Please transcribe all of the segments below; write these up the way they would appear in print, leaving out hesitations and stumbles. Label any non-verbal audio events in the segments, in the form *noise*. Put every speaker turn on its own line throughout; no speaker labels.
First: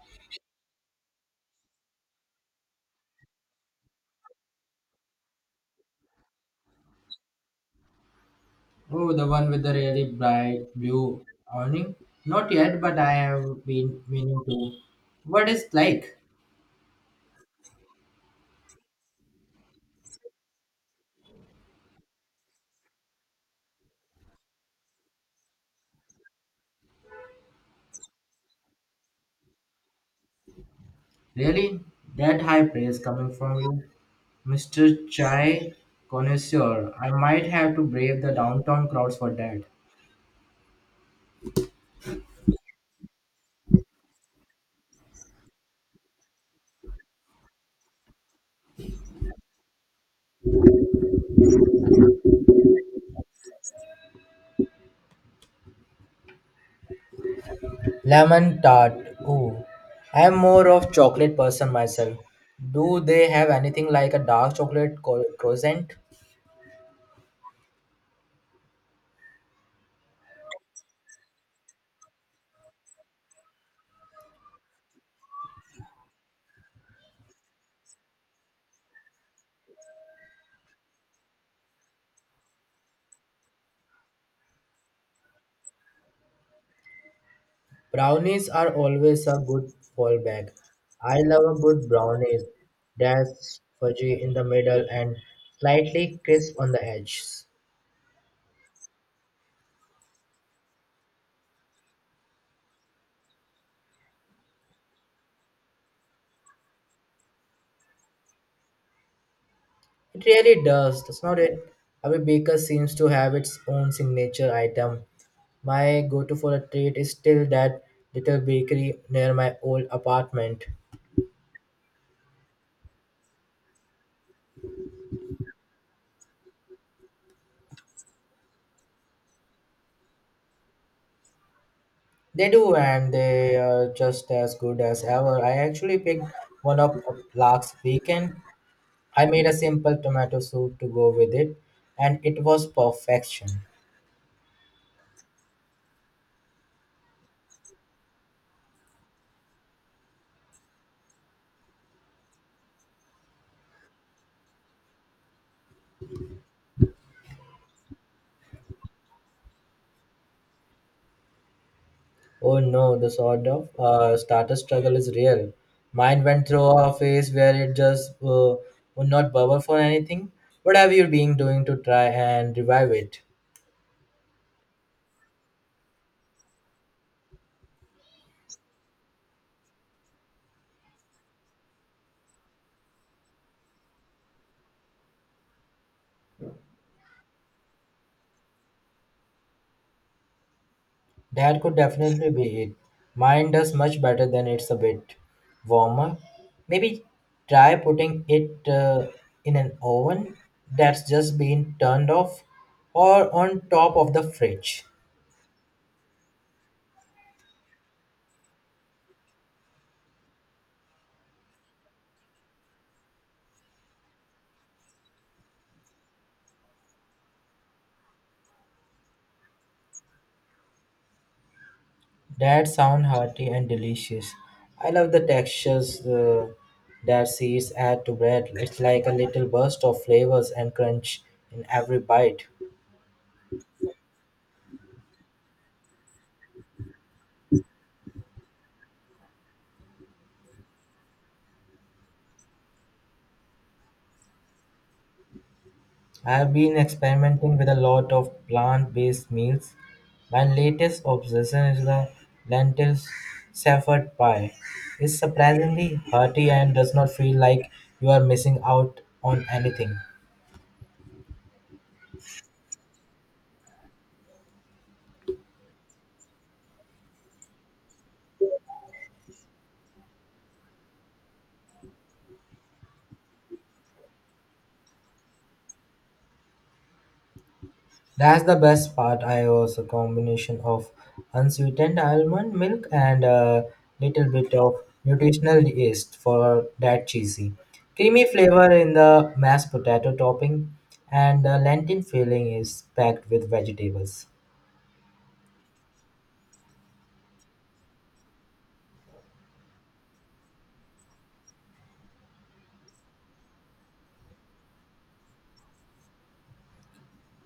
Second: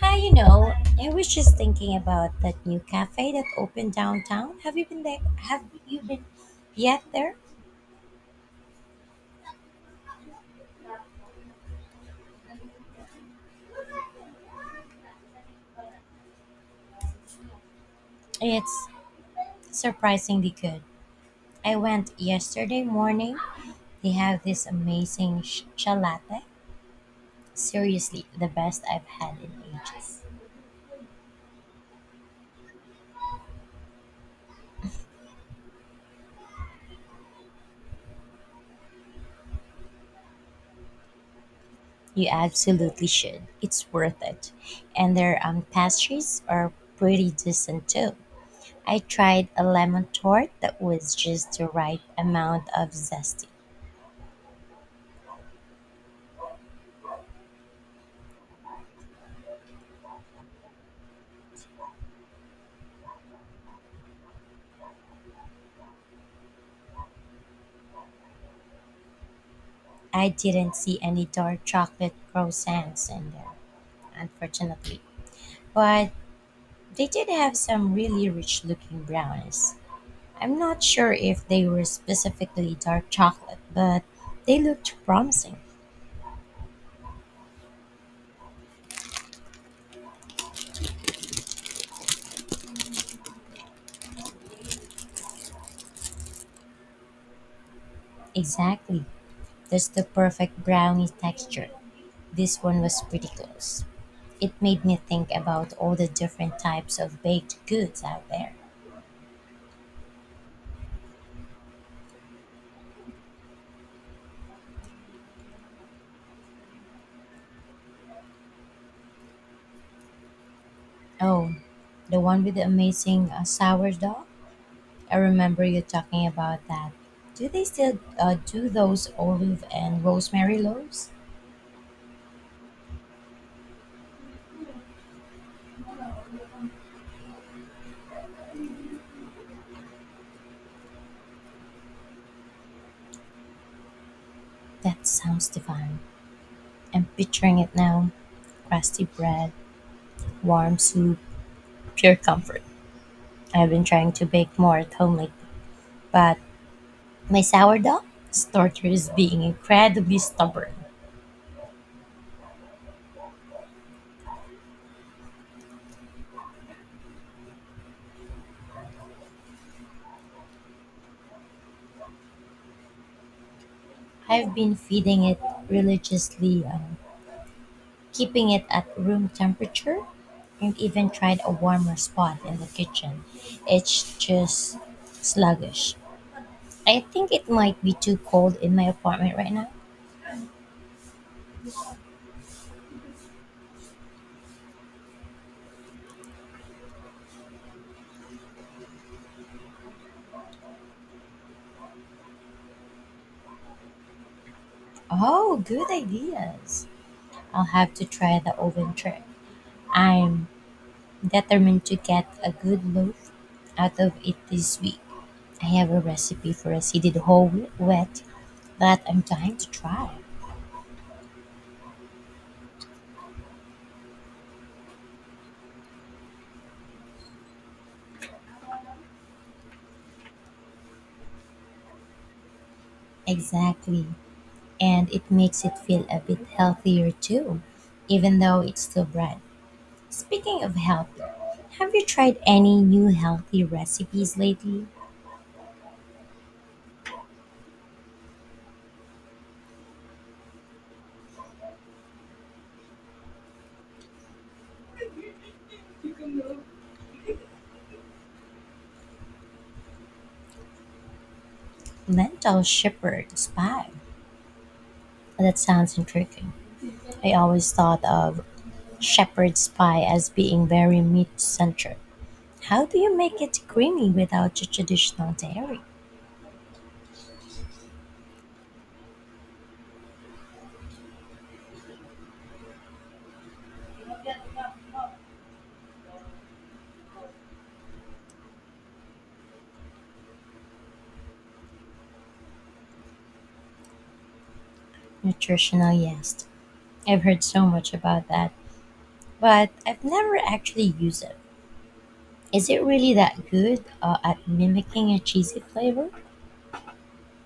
Hi, you know, I was just thinking about that new cafe that opened downtown. Have you been there? Have you been yet there?
Oh, the one with the really bright blue awning? Not yet, but I have been meaning to. What is like?
It's surprisingly good. I went yesterday morning. They have this amazing latte. Seriously, the best I've had in ages.
Really? That high praise coming from you? Mr. Chai Connoisseur, I might have to brave the downtown crowds for that.
You absolutely should. It's worth it. And their pastries are pretty decent too. I tried a lemon tart that was just the right amount of zesty.
Lemon tart. Ooh. I am more of chocolate person myself. Do they have anything like a dark chocolate croissant?
I didn't see any dark chocolate croissants in there, unfortunately. But they did have some really rich looking brownies. I'm not sure if they were specifically dark chocolate, but they looked promising.
Brownies are always a good fallback. I love a good brownies that's fudgy in the middle and slightly crisp on the edges.
Exactly. That's the perfect brownie texture. This one was pretty close. It made me think about all the different types of baked goods out there.
It really does not it? Every baker seems to have its own signature item. My go-to for a treat is still that little bakery near my old apartment.
Oh, the one with the amazing sourdough? I remember you talking about that. Do they still do those olive and rosemary loaves?
They do, and they are just as good as ever. I actually picked one up last weekend. I made a simple tomato soup to go with it, and it was perfection.
That sounds divine. I'm picturing it now. Crusty bread, warm soup, pure comfort. I've been trying to bake more at home lately, but my sourdough starter is being incredibly stubborn.
Oh no, the sort of starter struggle is real. Mine went through a phase where it just would not bubble for anything. What have you been doing to try and revive it?
I've been feeding it religiously, keeping it at room temperature and even tried a warmer spot in the kitchen. It's just sluggish. I think it might be too cold in my apartment right now.
That could definitely be it. Mine does much better than it's a bit warmer. Maybe try putting it in an oven that's just been turned off or on top of the fridge.
Oh, good ideas. I'll have to try the oven trick. I'm determined to get a good loaf out of it this week. I have a recipe for a seeded whole wheat that I'm dying to try.
That sound hearty and delicious. I love the textures that seeds add to bread. It's like a little burst of flavors and crunch in every bite.
Exactly. And it makes it feel a bit healthier too, even though it's still bread. Speaking of health, have you tried any new healthy recipes lately?
I have been experimenting with a lot of plant-based meals. My latest obsession is the lentil shepherd pie. It's surprisingly hearty and does not feel like you are missing out on anything.
Lentil shepherd's pie. That sounds intriguing. I always thought of shepherd's pie as being very meat centric. How do you make it creamy without your traditional dairy?
That's the best part. I was a combination of unsweetened almond milk and a little bit of nutritional yeast for that cheesy, creamy flavor in the mashed potato topping, and the lentil filling is packed with vegetables.
Nutritional yeast. I've heard so much about that, but I've never actually used it. Is it really that good at mimicking a cheesy flavor?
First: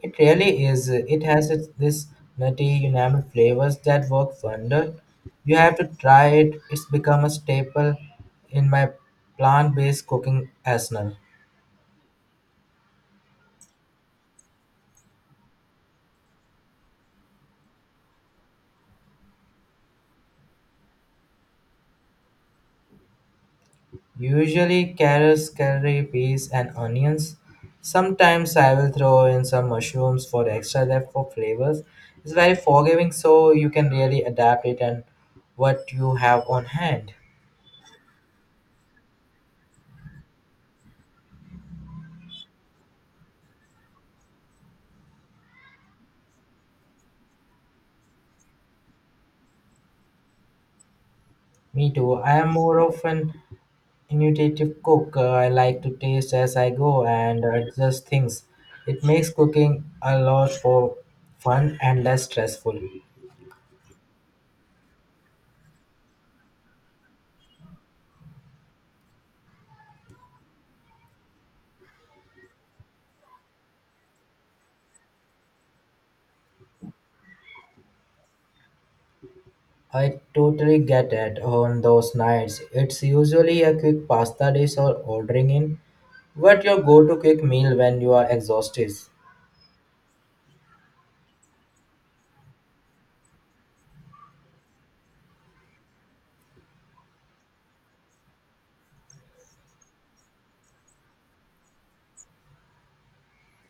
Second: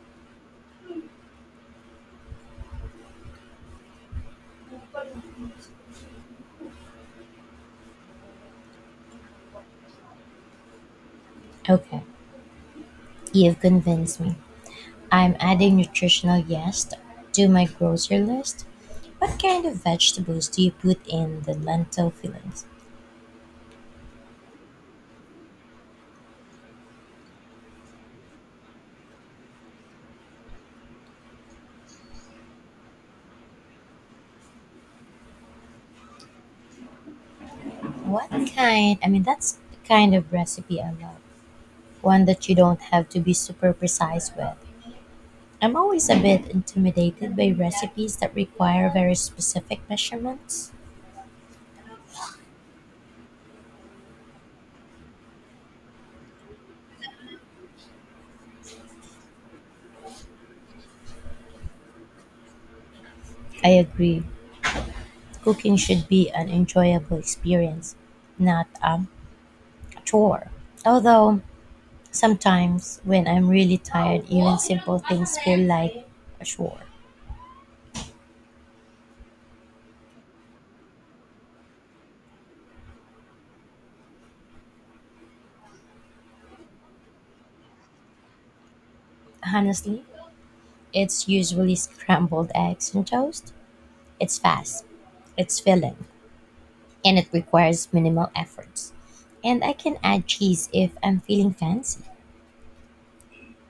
It really is. It has this nutty, umami flavors that work wonder. You have to try it. It's become a staple in my plant-based cooking arsenal.
Okay, you've convinced me. I'm adding nutritional yeast to my grocery list. What kind of vegetables do you put in the lentil fillings?
Usually carrots, curry peas, and onions. Sometimes I will throw in some mushrooms for extra depth for flavors. It's very forgiving, so you can really adapt it and what you have on hand.
What kind? I mean, that's the kind of recipe I love. One that you don't have to be super precise with. I'm always a bit intimidated by recipes that require very specific measurements.
Me too. I am more of an intuitive cook. I like to taste as I go and adjust things. It makes cooking a lot for fun and less stressful.
I agree. Cooking should be an enjoyable experience, not, a chore. Although sometimes when I'm really tired, even simple things feel like a chore.
I totally get it on those nights. It's usually a quick pasta dish or ordering in. But your go-to quick meal when you are exhausted?
Honestly, it's usually scrambled eggs and toast. It's fast, it's filling, and it requires minimal efforts. And I can add cheese if I'm feeling fancy.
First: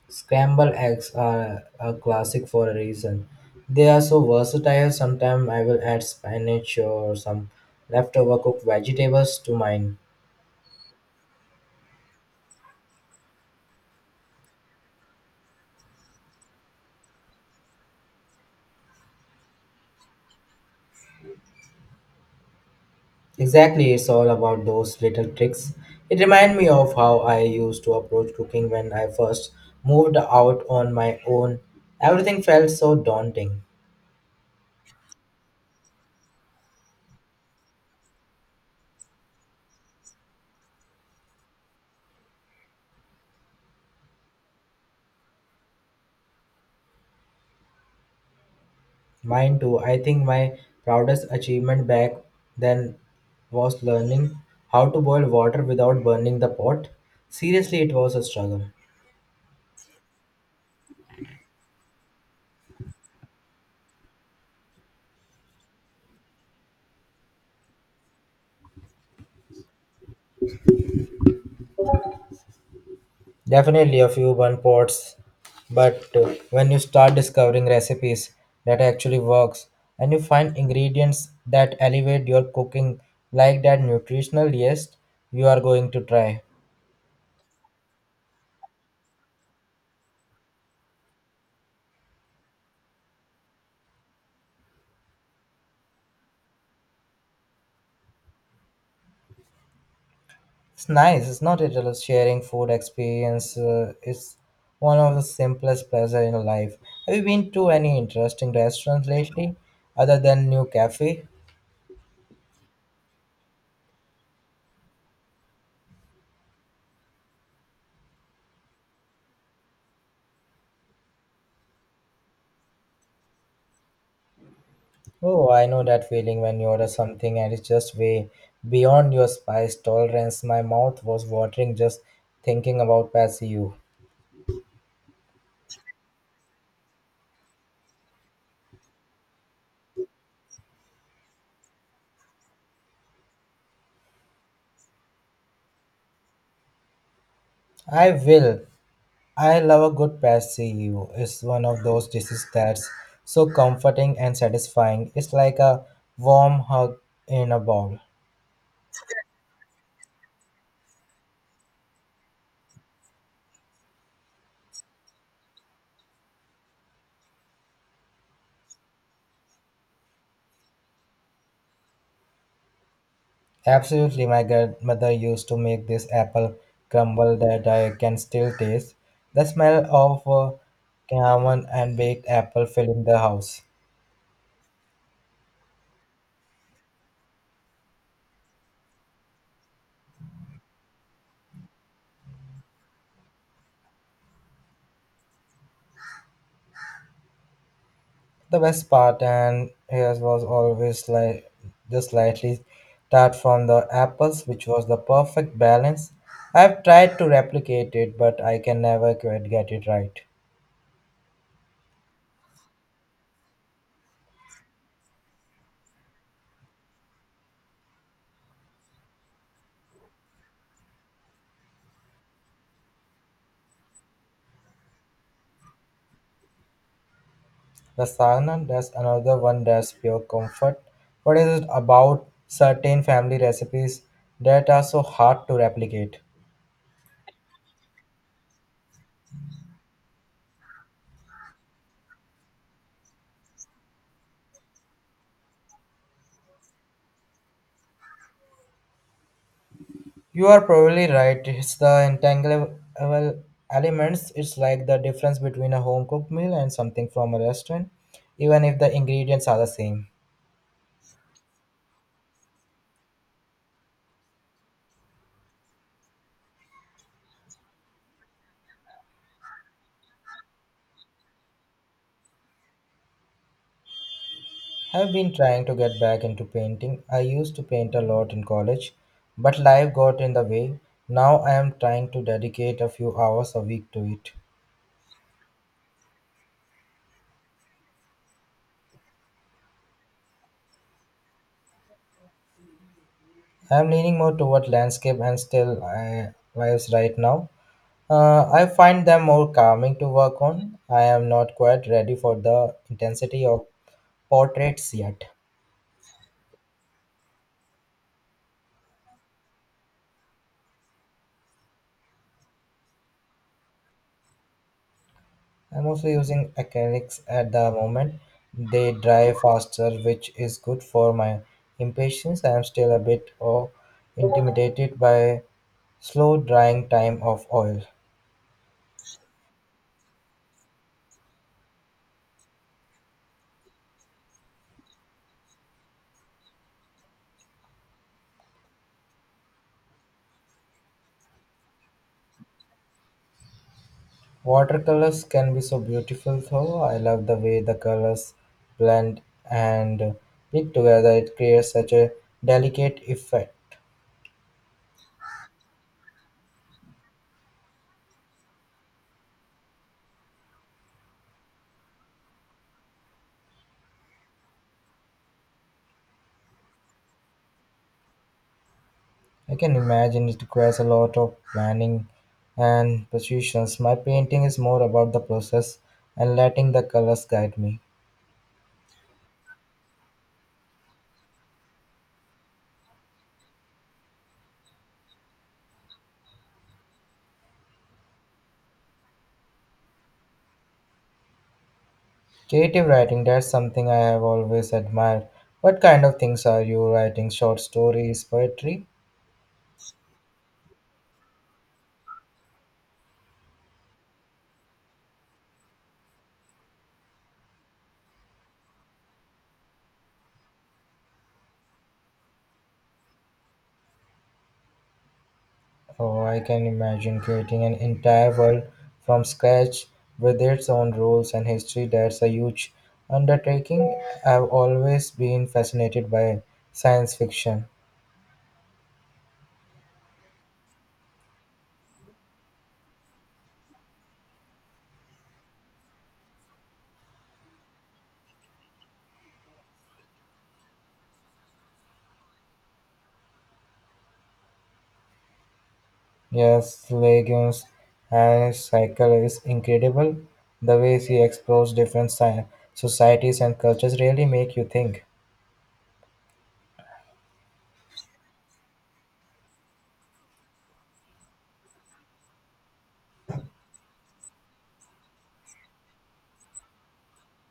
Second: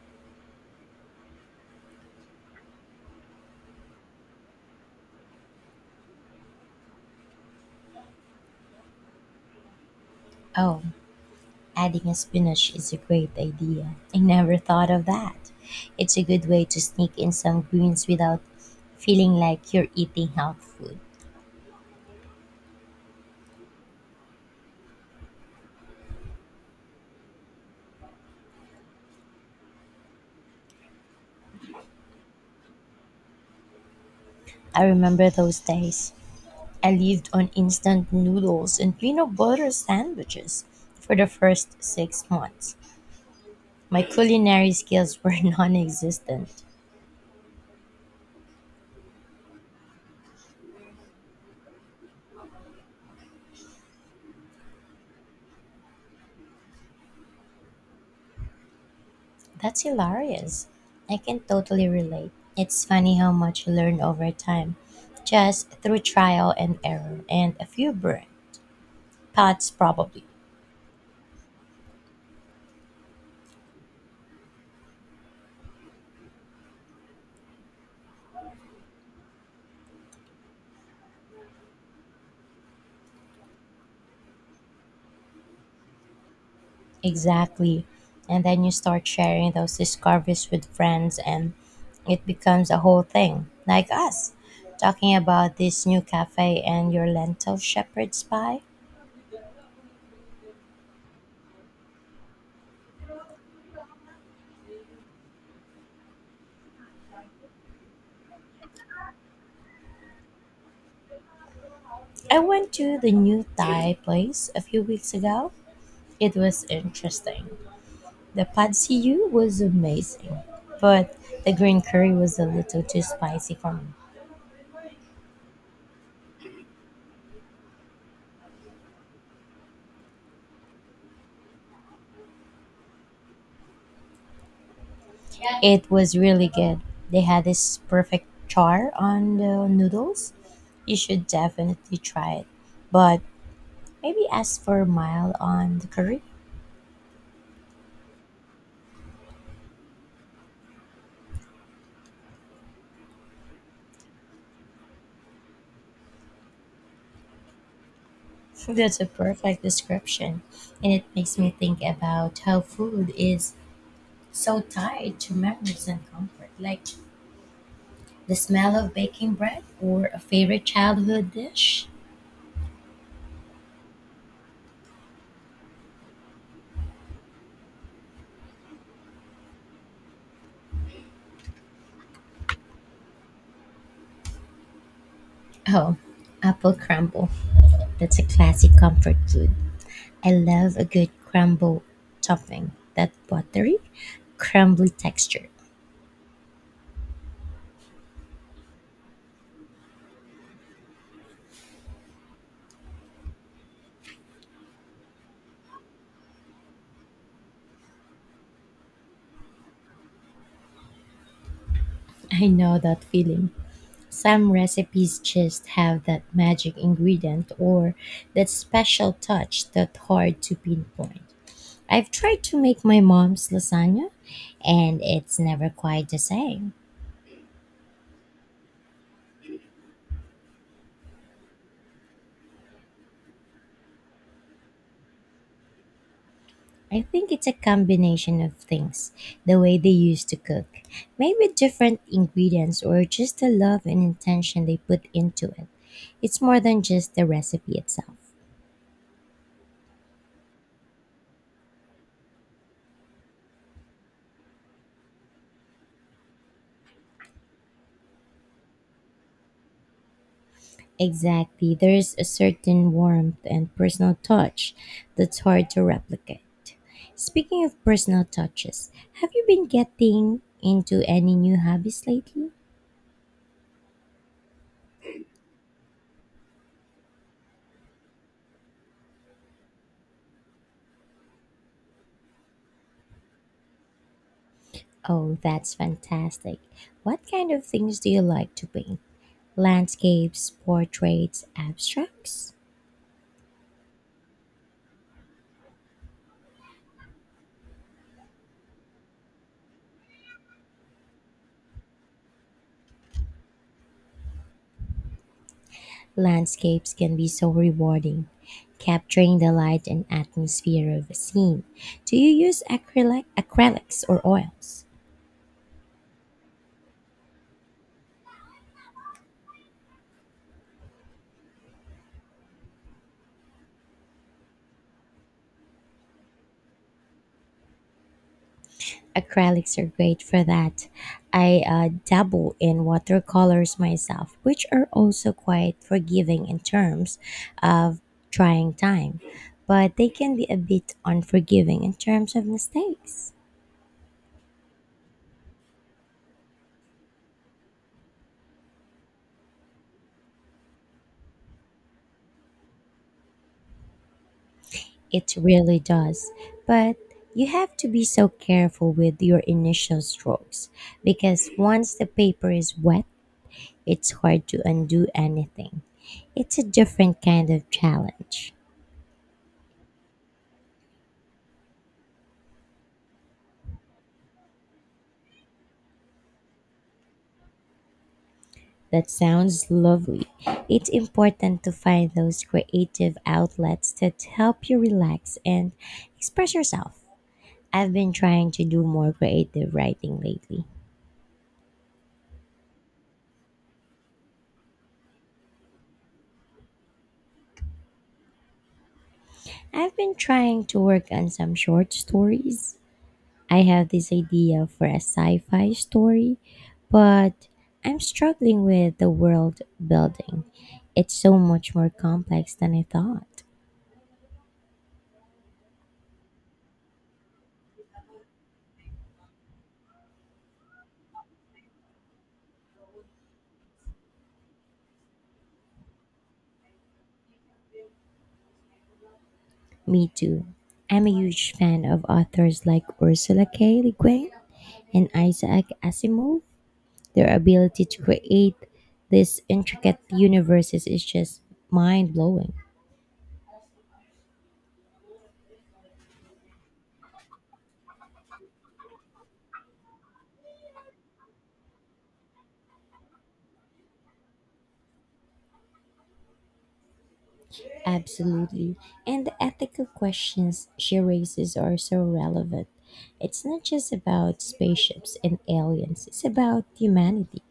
Scrambled eggs are a classic for a reason. They are so versatile. Sometimes I will add spinach or some leftover cooked vegetables to mine.
Oh, adding a spinach is a great idea. I never thought of that. It's a good way to sneak in some greens without feeling like you're eating health food.
Exactly, it's all about those little tricks. It reminds me of how I used to approach cooking when I first moved out on my own. Everything felt so daunting.
I remember those days. I lived on instant noodles and peanut butter sandwiches for the first 6 months. My culinary skills were *laughs* non existent.
Mine too. I think my proudest achievement back then was learning how to boil water without burning the pot. Seriously, it was a struggle.
That's hilarious. I can totally relate. It's funny how much you learn over time, just through trial and error and a few burns. Thoughts, probably.
Definitely a few burn pots, but when you start discovering recipes that actually works and you find ingredients that elevate your cooking like that nutritional yeast you are going to try.
Exactly. And then you start sharing those discoveries with friends, and it becomes a whole thing. Like us, talking about this new cafe and your lentil shepherd's pie.
It's nice, it's not it? Just sharing food experience is one of the simplest pleasure in life. Have you been to any interesting restaurants lately, other than new cafe?
I went to the new Thai place a few weeks ago. It was interesting. The pad see ew was amazing, but the green curry was a little too spicy for me.
Oh, I know that feeling when you order something and it's just way beyond your spice tolerance. My mouth was watering just thinking about pasillo.
It was really good. They had this perfect char on the noodles. You should definitely try it. But maybe ask for mild on the curry.
I will. I love a good pasillo. It's one of those dishes that's so comforting and satisfying. It's like a warm hug in a bowl.
*laughs* That's a perfect description. And it makes me think about how food is so tied to memories and comfort, like the smell of baking bread or a favorite childhood dish.
Absolutely, my grandmother used to make this apple crumble that I can still taste. The smell of cinnamon and baked apple filling the house.
Oh, apple crumble. That's a classic comfort food. I love a good crumble topping. That buttery, crumbly texture.
The best part and hers was always like just slightly tart from the apples, which was the perfect balance. I've tried to replicate it, but I can never quite get it right.
I know that feeling. Some recipes just have that magic ingredient or that special touch that's hard to pinpoint. I've tried to make my mom's lasagna and it's never quite the same.
The sauna, there's another one that's pure comfort. What is it about certain family recipes that are so hard to replicate?
I think it's a combination of things. The way they used to cook, maybe different ingredients or just the love and intention they put into it. It's more than just the recipe itself.
You are probably right. It's the entangleable elements. It's like the difference between a home cooked meal and something from a restaurant, even if the ingredients are the same.
Exactly. There's a certain warmth and personal touch that's hard to replicate. Speaking of personal touches, have you been getting into any new hobbies lately?
I've been trying to get back into painting. I used to paint a lot in college, but life got in the way. Now I am trying to dedicate a few hours a week to it.
Oh, that's fantastic. What kind of things do you like to paint? Landscapes, portraits, abstracts?
I'm leaning more toward landscape and still lives right now. I find them more calming to work on. I am not quite ready for the intensity of portraits yet.
Landscapes can be so rewarding, capturing the light and atmosphere of a scene. Do you use acrylics or oils?
I'm also using acrylics at the moment. They dry faster, which is good for my impatience. I am still a bit intimidated by slow drying time of oil.
Acrylics are great for that. I dabble in watercolors myself, which are also quite forgiving in terms of trying time, but they can be a bit unforgiving in terms of mistakes.
Watercolors can be so beautiful though. I love the way the colors blend and mix together. It creates such a delicate effect.
It really does. But you have to be so careful with your initial strokes because once the paper is wet, it's hard to undo anything. It's a different kind of challenge.
I can imagine it requires a lot of planning and precision. My painting is more about the process and letting the colors guide me.
That sounds lovely. It's important to find those creative outlets that help you relax and express yourself. I've been trying to do more creative writing lately.
Creative writing, that's something I have always admired. What kind of things are you writing? Short stories, poetry?
I've been trying to work on some short stories. I have this idea for a sci fi story, but I'm struggling with the world building. It's so much more complex than I thought.
Oh, I can imagine creating an entire world from scratch with its own rules and history. That's a huge undertaking. I've always been fascinated by science fiction.
Me too. I'm a huge fan of authors like Ursula K. Le Guin and Isaac Asimov. Their ability to create these intricate universes is just mind blowing.
Yes, Legends and his Cycle is incredible. The way he explores different societies and cultures really make you think.
Absolutely. And the ethical questions she raises are so relevant. It's not just about spaceships and aliens, it's about humanity.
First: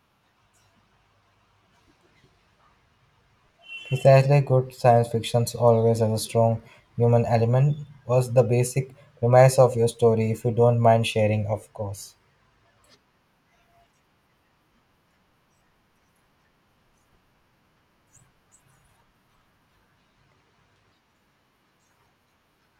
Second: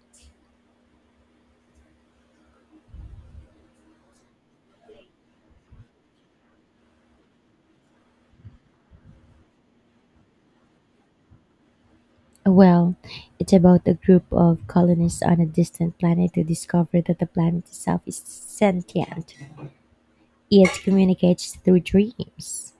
Precisely good science fiction always has a strong human element was the basic premise of your story if you don't mind sharing, of course.
Well, it's about a group of colonists on a distant planet who discover that the planet itself is sentient. It communicates through dreams.